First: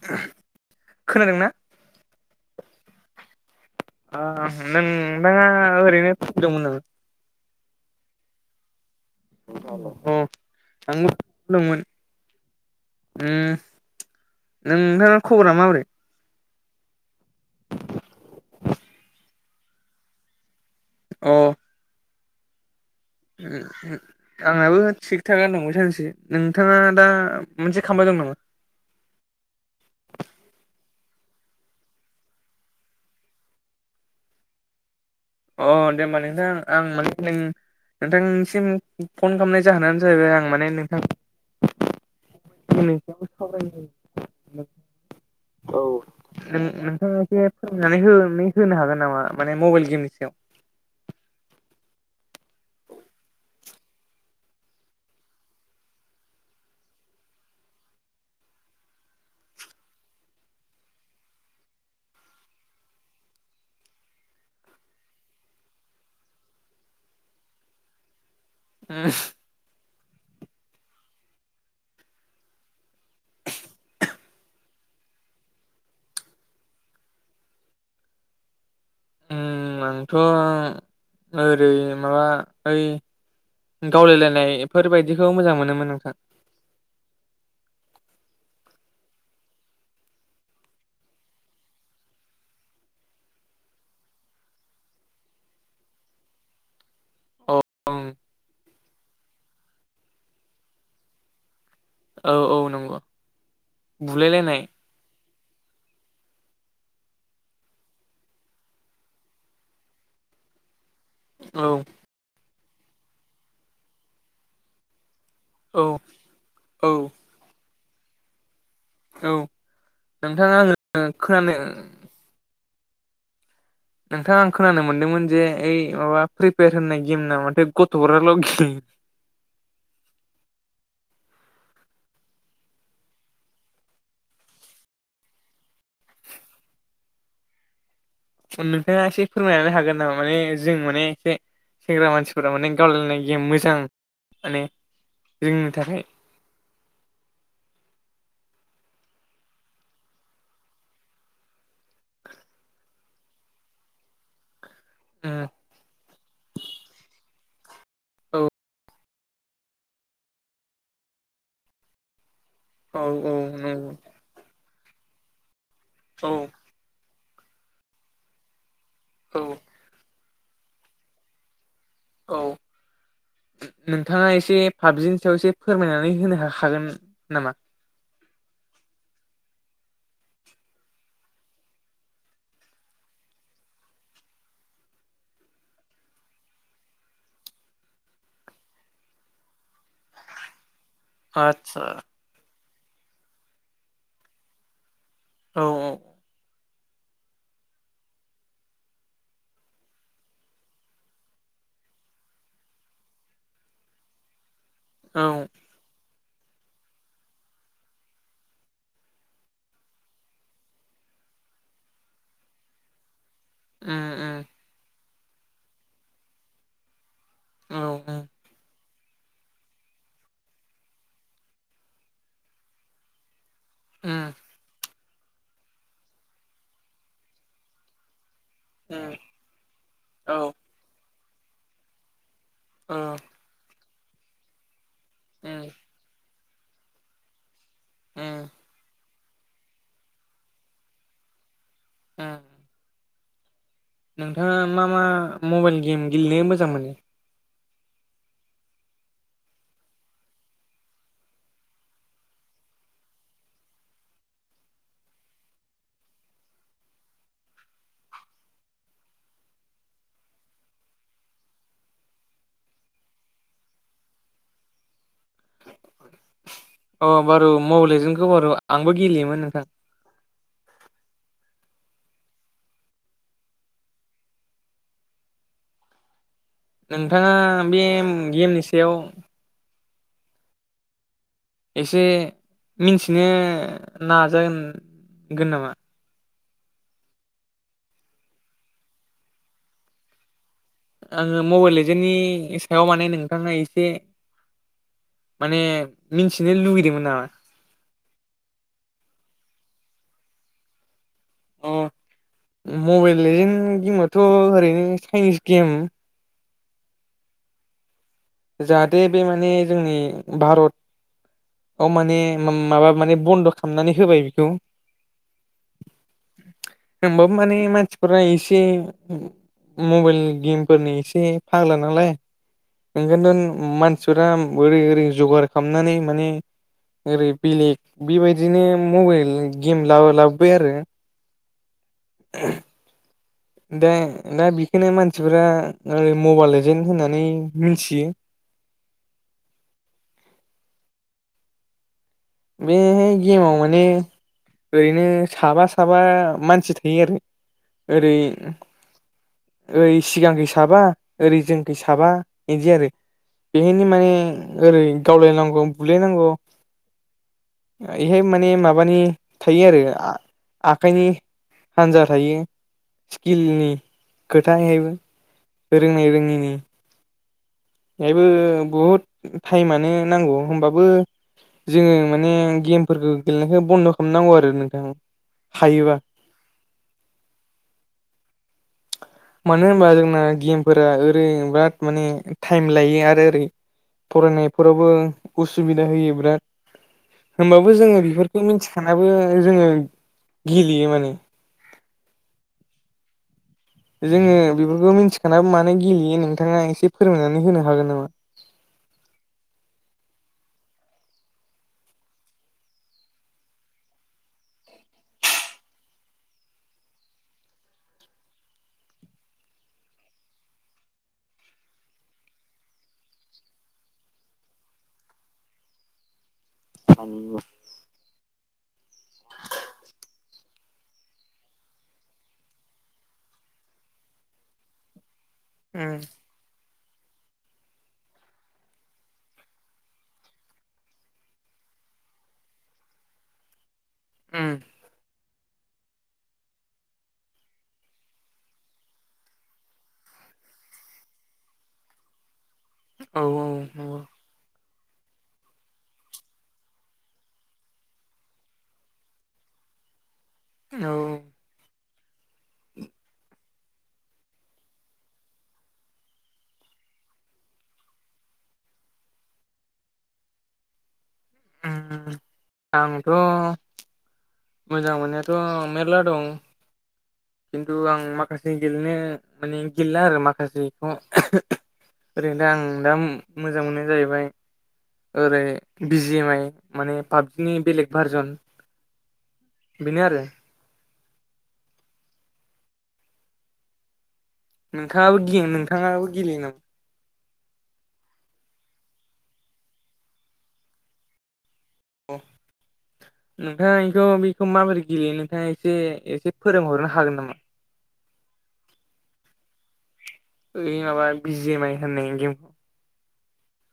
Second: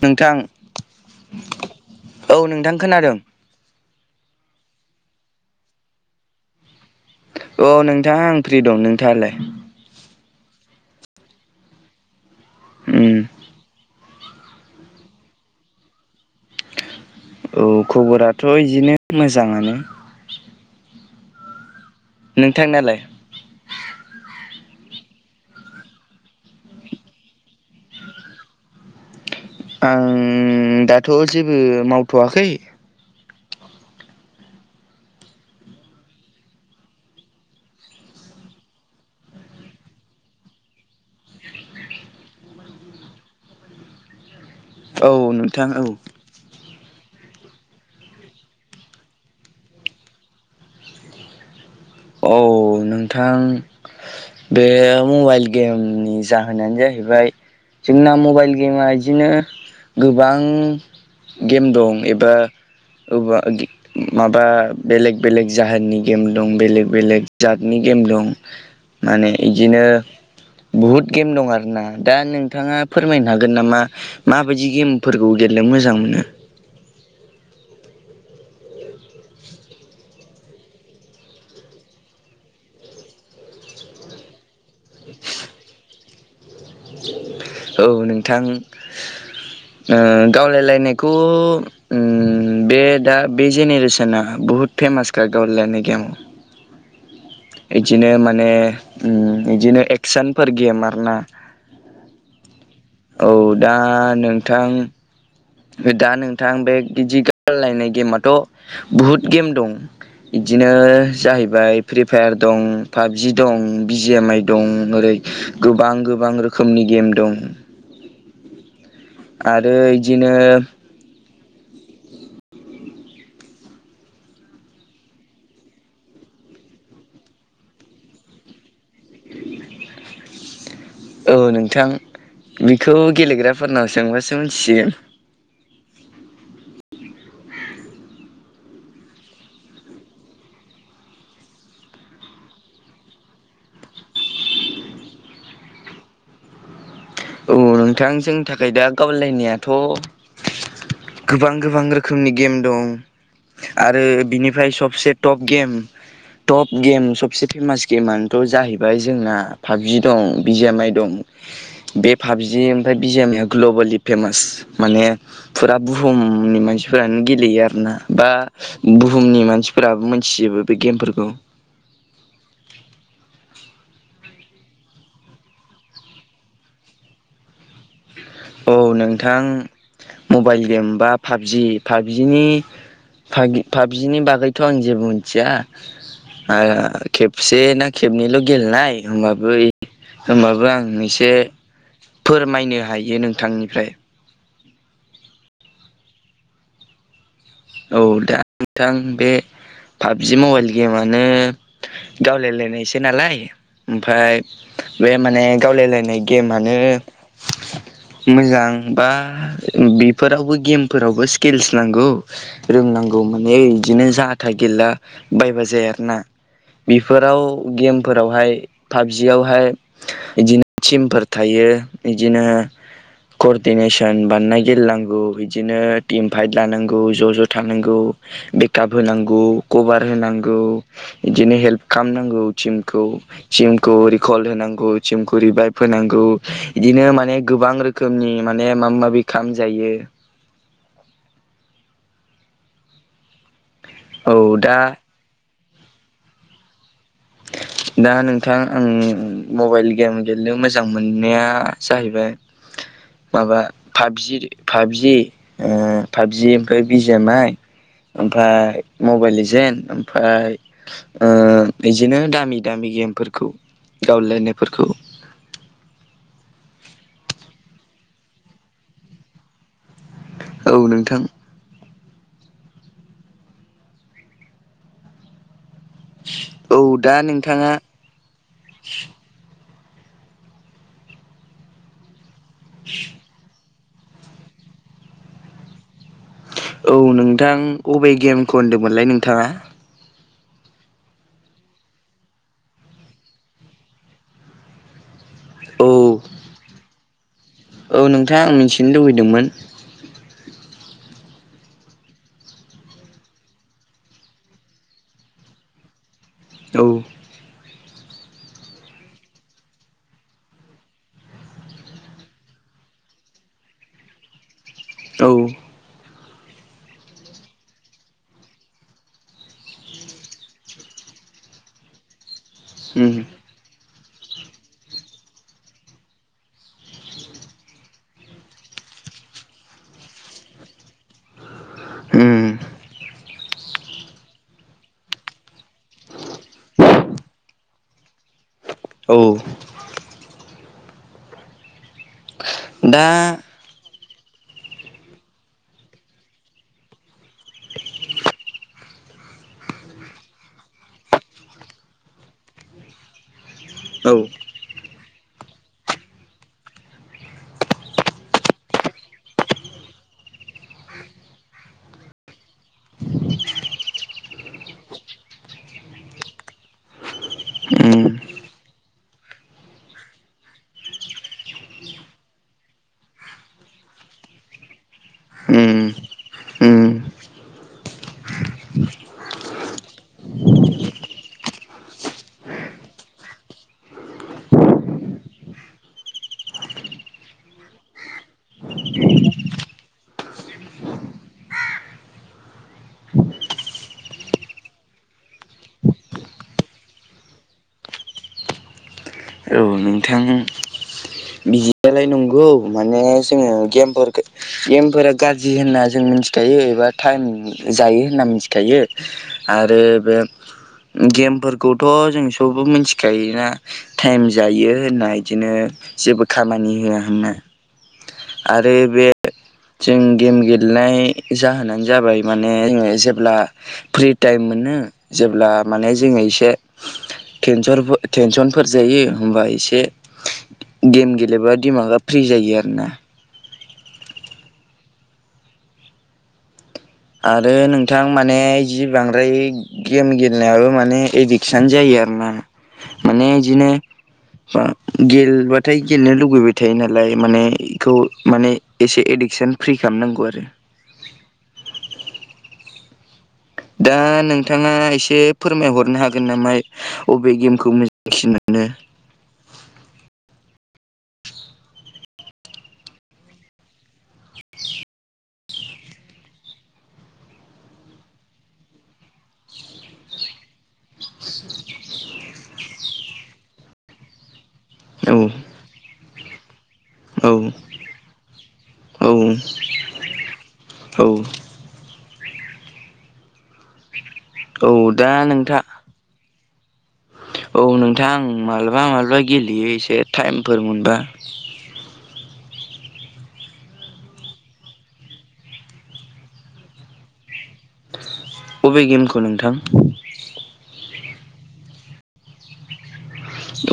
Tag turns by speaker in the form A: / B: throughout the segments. A: नोंथां
B: खोनादोंना
A: औ नोंथां खोनादों।
B: नोंथाङा ओरैनो फ्रि दंमोन नामा?
A: अ नोंथां आं फ्रि दं नोंथाङालाय?
B: अ आंबो फ्रि दंमोन उम नोंथाङा खबरा माबोरै?
A: औ खबराथ' इदिनो मोजाङानो
B: अ
A: नोंथांनालाय?
B: [unintelligible] आंनाबो थिग थाकानो दं बे साननैसो नोंथाङा दा मोनसे खामबाय दं नामा?
A: आं दाथ' जेबो मावथ'वाखै।
B: अ दे होमबा नोंथां आं माने नों नोंथांसिम फन खालामनाय जाहोनानो जाहैबाय आं माने नोंथां [unintelligible] औ उम नोंथाङा एसे
A: औ नोंथां औ
B: फोरमायनानै होन-होनो हागोन नामा माने मबाइल गेमनि सायाव?
A: औ नोंथां बे मबाइल गेमनि जाहोनानो जाहैबाय जोंना मबाइल गेमा इदिनो गोबां गेम दं एबा ओबा माबा बेलेग बेलेग जाहोननि गेम दं बेलेग बेलेग जातनि गेम दं माने इदिनो बहुत गेम दं आरो ना दा नोंथाङा फोरमायनो हागोन नामा माबायदि गेमफोरखौ गेलेनो मोजां मोनो
B: उम आंथ' ओरै माबा ओइ गावलायलायनाय फोरफोरबायदिखौ मोजां मोनोमोन नोंथां।
A: औ नोंथां गावलायलायनायखौ बे दा बे जेनेरेसना बुहुत फेमासखा गावलायनाय गेमाव
B: औ
A: इदिनो माने इदिनो एक्सनफोर गेम आरोना
B: औ औ नंगौ।
A: औ दा
B: बुलायलायनाय
A: नोंथां ओमफाय दा नोंथां बे इदि गालायनाय गेमाथ' बुहुत गेम दं। बिदिनो
B: औ
A: जाहैबाय फ्रि फायार दं, पाबजि दं, बिजि एम आइ दं ओरै
B: औ
A: गोबां गोबां रोखोमनि
B: औ
A: गेम दं।
B: औ
A: आरो इदिनो
B: नोंथाङा आङो खोनानो नोंथां आं खोनानो मोनदोंमोन जे ओइ माबा फ्रि फायार होननाय गेम ना माथाय गथ'फोराल' गेलेयो।
A: औ नोंथां बेखौ गेलेग्राफोरनाव सोंबासो मिथिसिगोन।
B: नोंथाङा एसे फोरमायनानै हागोन नामा माने जों माने एसे सेंग्रा मानसिफोरा माने गावलायनाय गेम मोजां माने जोंनि थाखाय
A: औ नोंथां जोंनि थाखाय दा गावलायनायाथ' गोबां गोबां रोखोमनि गेम दं आरो बिनिफ्राय सब से
B: औ
A: टप गेम टप गेम सबसे फेमास
B: औ
A: गेमानोथ' जाहैबाय जोंना पाबजि दं, बि जे एम आइ दं। बे पाबजि ओमफ्राय
B: औ
A: बिजेएमया
B: नंगौ
A: ग्लबेलि फेमास माने फुरा
B: औ
A: बुहुमनि मानसि फोरानो गेलेयो आरोना बा
B: औ
A: बुहुमनि मानसिफोराबो मोनथिजोबो बे गेमफोरखौ।
B: औ। नोंथाङा एसे पाबजिनि सायाव एसे फोरमायनानै होनो हाखागोन नामा?
A: औ नोंथां मबाइल गेम बा पाबजि। पाबजिनि पाबजिनि बागैथ' आं जेबो मिथिया। खेबसे ना खेबनैल' गेलेनाय होमबाबो होमबाबो आं एसे
B: आदसा।
A: फोरमायनो हायो नोंथांनिफ्राय।
B: औ औ।
A: औ दा नोंथां बे पाबजि मबाइल गेमानो गावलायलायनायसै नालाय। ओमफाय बे
B: औ
A: माने गावलायलायनाय गेमानो मोजां बा बेफोरावबो गेमफोरावबो स्किल्स नांगौ। रोंनांगौ माने
B: उम
A: बिदिनो जाथा गेलला बायबा जाया आरो ना। बेफोराव
B: औ उम
A: गेमफोरावहाय पाबजियावहाय इदिनो थिमफोर थायो। इदिनो कडिनेसन
B: उम
A: बानायनाय गेलेनांगौ। बिदिनो टिम फाइद लानां गौ, ज' ज' थानांगौ बेकआप
B: उम
A: होनांगौ। कभार
B: औ
A: होनांगौ। इदिनो हेल्प खामनांगौ टिमखौ। टिमखौ रिकल होनांगौ, टिमखौ
B: उम
A: रिभाइभ होनांगौ, इदिनो माने गोबां रो रोखोमनि
B: उम
A: माने माबा माबि खाम जायो।
B: ओं
A: औ
B: नोंथाङा
A: दा
B: मा मा मबाइल गेम गेलेनो मोजां मोनो?
A: दा नोंथां आं मबाइल गेम गेलेनो मोजां मोननाया जाहैबाय माबा पाबजि पाबजि पाबजि ओमफाय बि जे एम आइ ओमफाय मबेल लिजेन ओमफाय बिदिनो दामि दामि गेमफोरखौ गावलायनायफोरखौ।
B: अ बारु मबेलजोंखौ बारु आंबो गेलेयोमोन नोंथां।
A: औ नोंथां। [inaudible]
B: नोंथाङा बे गेमनि सायाव एसे मिन्थिनो नाजागोन नामा?
A: औ नोंथां अबे गेमखौ होनदोंमोनलाय नोंथाङा?
B: आङो मबेल लेजेन्नि सायाव माने नोंथाङा एसे माने
A: औ
B: मिन्थिनो लुगैदोंमोन नामा?
A: औ नोंथाङा आं मिथिनो लुबैदोंमोन
B: अ मबाइल लेजेन गेमआथ' ओरैनो चाइनिस गेम
A: औ
B: जाहाथे बे माने जोंनि भारत औ माने माबा माने बन्द' खालामनानै होबाय बेखौ
A: औ
B: होमबाबो मानि मसिफोरा इसे मबाइल गेमफोरनि एसे फाग्ला नालाय
A: उम
B: ओंखायनोथ' मानसिफोरा ओरै ओरै जगार खालामनानै माने ओरै बेलेग बेबायदिनो मबाइल गेम लाबो लाबोबाय आरो
A: उम
B: [inaudible] दा दा बेखौनो मानसिफोरा ओरै मबाइल एजेन होननानै मिथियो
A: औ दा
B: बेहाय गेमाव माने ओरैनो साबा साबा मानसि थायो आरो ओरै ओरै सिगांखै साबा ओरै जोंखै साबा इदि आरो बेहायनो माने
A: औ
B: ओरै गावलायनांगौ बुलायनांगौ बेहाय माने माबानि थायो आरो आखाइनि हान्जा थायो स्किलनि खोथा थायोबो रोंनाय रोङैनि
A: उम
B: बेहायबो बहुद टाइमानो नांगौ होमबाबो जोङो माने गेमफोरखौ गेलेनायखौ बन्द' खालामनांगौ आरो नोंथां
A: उम
B: हायोबा
A: उम
B: मानो होनबा जोंना गेमफोरा ओरै बिराद माने टाइम लायो आरो ओरै फरायनायफोरावबो उसुबिदा होयो बिराद होमबाबो जोङो बेफोरखौ मिथिखानाबो जोङो गेलेयो माने जोङो बेफोरखौ मिथिखानाबो मानो गेलेयो नोंथाङा एसे फोरमायनानै होनो हागोन नामा
A: औ नोंथां बिदियालाय नंगौ माने जों गेमफोरखो गेमफोरा गाज्रि होनना जों मिथिखायो एबा टाइम जायो होनना मिथिखायो आरो बे गेमफोरखौथ' जों सबबो मिथिखायो ना टाइम जायो होनना बिदिनो जेबो खामानि होआ होनना आरो बे जों गेम गेलेनाय जाहोनानो जाबाय माने जों जेब्ला फ्रि टाइम मोनो जेब्ला माने
B: उम
A: जोङो एसे टेनस टेनसनफोर जायो होमबा एसे गेम गेलेबा दिमागा फ्रि जायो आरो ना
B: उम
A: आरो नोंथां माने जि बांद्राय गेम गेलेनायाबो माने एडिकसन जायो आरोना
B: औ
A: माने इदिनो
B: नंगौ औ
A: बा गेलबथाय गेलेनो लुुबैबाय थायो नालाय माने इखौ माने एसे एडिकसन फ्रि खालामनांगौ आरो
B: औ
A: दा नोंथाङा एसे फोरमायहरनो हागोन नामा? अबे गेमखौ मोजांसिन मोनो
B: उम आंथ' मोजां मोननायाथ' मेरला दं। खिन्थु आं माखासे गेलेनो माने गेलेला आरो माखासेखौ ओरैनो दा आं दा मोजां मोननाया जाहैबाय
A: औ
B: ओरै बिजि एम आइ माने पाबजिनि
A: औ
B: बेलेग भारजन बेनो आरो
A: औ औ दा
B: नोंथाङाबो
A: नोंथां
B: नोंथाङाबो गेलेयोनामा?
A: औ नोंथां आं मालाबा मालाबा गेलेयो एसे टाइमफोर मोनबा
B: अ नोंथाङा बेखौ बेखौ माबोरै गेलेयो नोंथाङा एसे एसे फोरोंहरनो हागोन नामा?
A: बबे गेमखौ नोंथां
B: ओइ माबा बिजि एम आइ होननाय गेमखौ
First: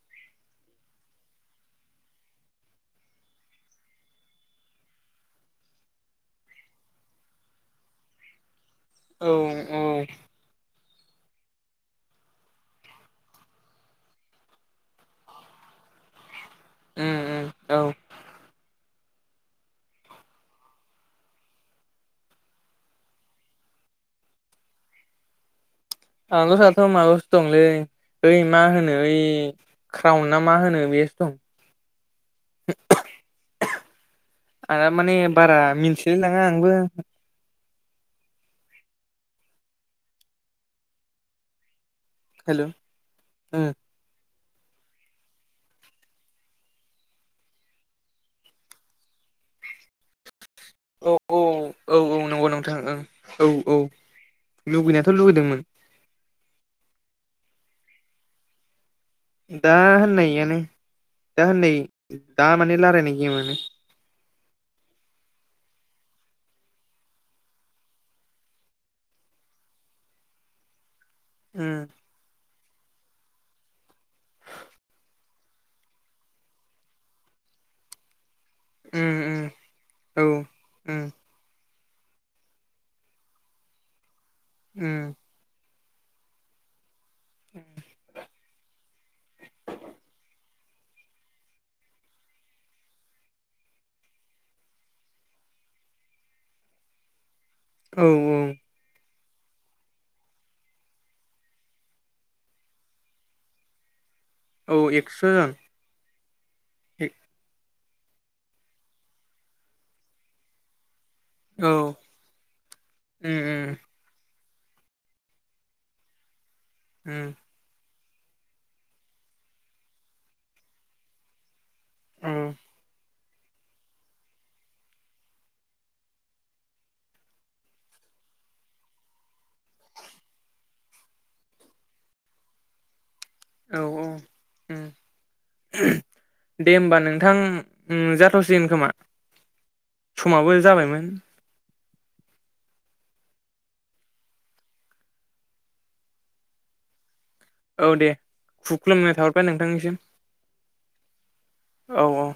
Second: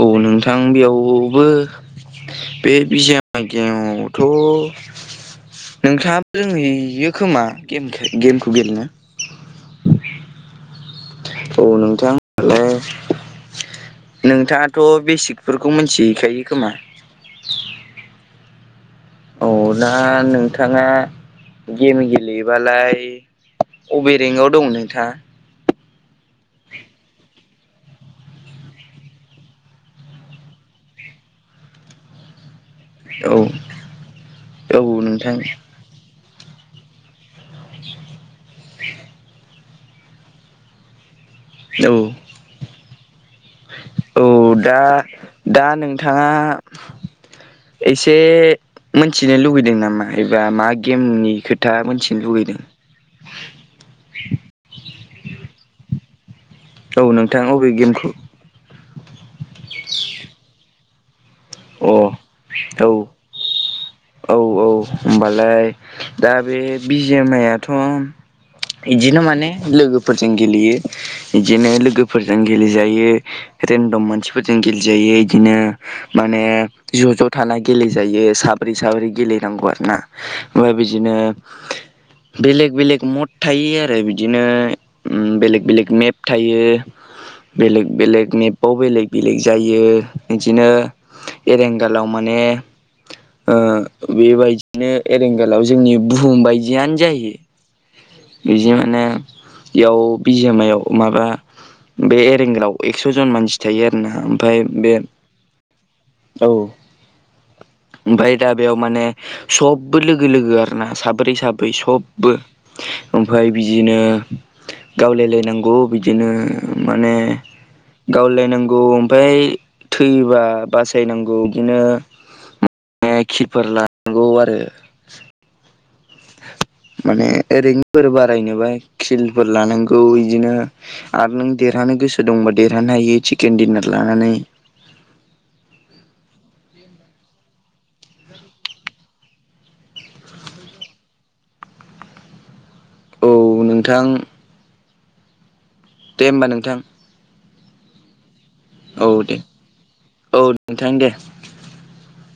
A: औ नोंथां बेयावबो बे बिजि एम आर गेमावबोथ' नोंथाङाबो जोंनि खोमा गेमखौ गेलेनो
B: औ औ
A: औ नोंथां ओ नोंथाङाथ' बेसिकफोरखौ मिथि हैखायो खोमा
B: उम उम औ
A: औ दा नोंथाङा गेम गेलेयोबालाय अबेरेंक आव दं नोंथाङा
B: आगसआथ' मागस दंलै ओइ मा होनो ओइ क्राउन ना मा होनो बेआवसो दं
A: औ औ
B: आं माने
A: नोंथां
B: बारा मिन्थिलाय नङा आंबो
A: [inaudible] औ
B: हेल' ओ
A: औ दा दा नोंथाङा एसे मोनथिनो लुगैदों नामा एबा मा गेमनि खोथा मोनथिनो लुगैदों।
B: ओ औ औ लुबैनायाथ' लुगैदोंमोन।
A: औ नोंथांङा अबे गेमखौ
B: दा होननाययानो दा होननाय
A: अ
B: दा माने
A: औ
B: रायलायनाय गेमानो
A: औ औ होनोमबालाय दा बे बिजामाइआथ' बिदिनो माने लोगोफोरजों गेलेयो। बिदिनो
B: उम
A: लोगोफोरजों गेलेजायो रेन्डम मानसिफोरजों गेलेजायो बिदिनो माने ज' ज' थाना गेलेेजायो साब्रै साब्रै
B: उम उम
A: गेलेनांगौ आरोना
B: औ
A: ओमफ्राय
B: उम
A: बिदिनो बेलेग बेलेग मद थायो आरो बिदिनो
B: उम
A: ओ बेलेक बेलेग मेप थायो। बेलेग बेलेग मेपाव बेलेग बेलेग जायो बिदिनो एरेंगालाव माने ओ बेबायदिनो एरेंगालाव जोंनि बुहुम बायदियनो जायो।
B: औ औ
A: बिदि माने बेयाव बिजामायाव माबा बे एरेंगायाव एक्स' जन मानसि थायो आरो ना
B: औ एक्स' जन
A: औ
B: [inaudible]
A: ओमफ्राय दा बेयाव माने सबबो लोगो लोगो आ ना साब्रै साब्रै
B: औ
A: सबबो
B: उम
A: ओमफ्राय
B: उम
A: बिदिनो गावलायलायनांगौ बिदिनो माने
B: उम
A: गावलायनांगौ ओमफ्राय थैयोबा बासायनांगौ बिदिनो
B: औ
A: नायखिफोर लानांगौ आरो माने ओरैफोर बारायनोबा खिलफोर लानांगौ बिदिनो आरो नों देरहानो गोसो दंबा देरहानो हायो चिकेन
B: औ
A: दिडिनार
B: औ
A: लानानै।
B: दे होमबा उ नोंथां जाथ'सिगोन खोमा समाबो जाबायमोन।
A: औ नोंथां। दे होमबा नोंथां।
B: औ दे
A: औ
B: खुखुलुमनाय
A: दे
B: थाहरबाय नोंथांनिसिम
A: औ नोंथां दे।
B: औ औ।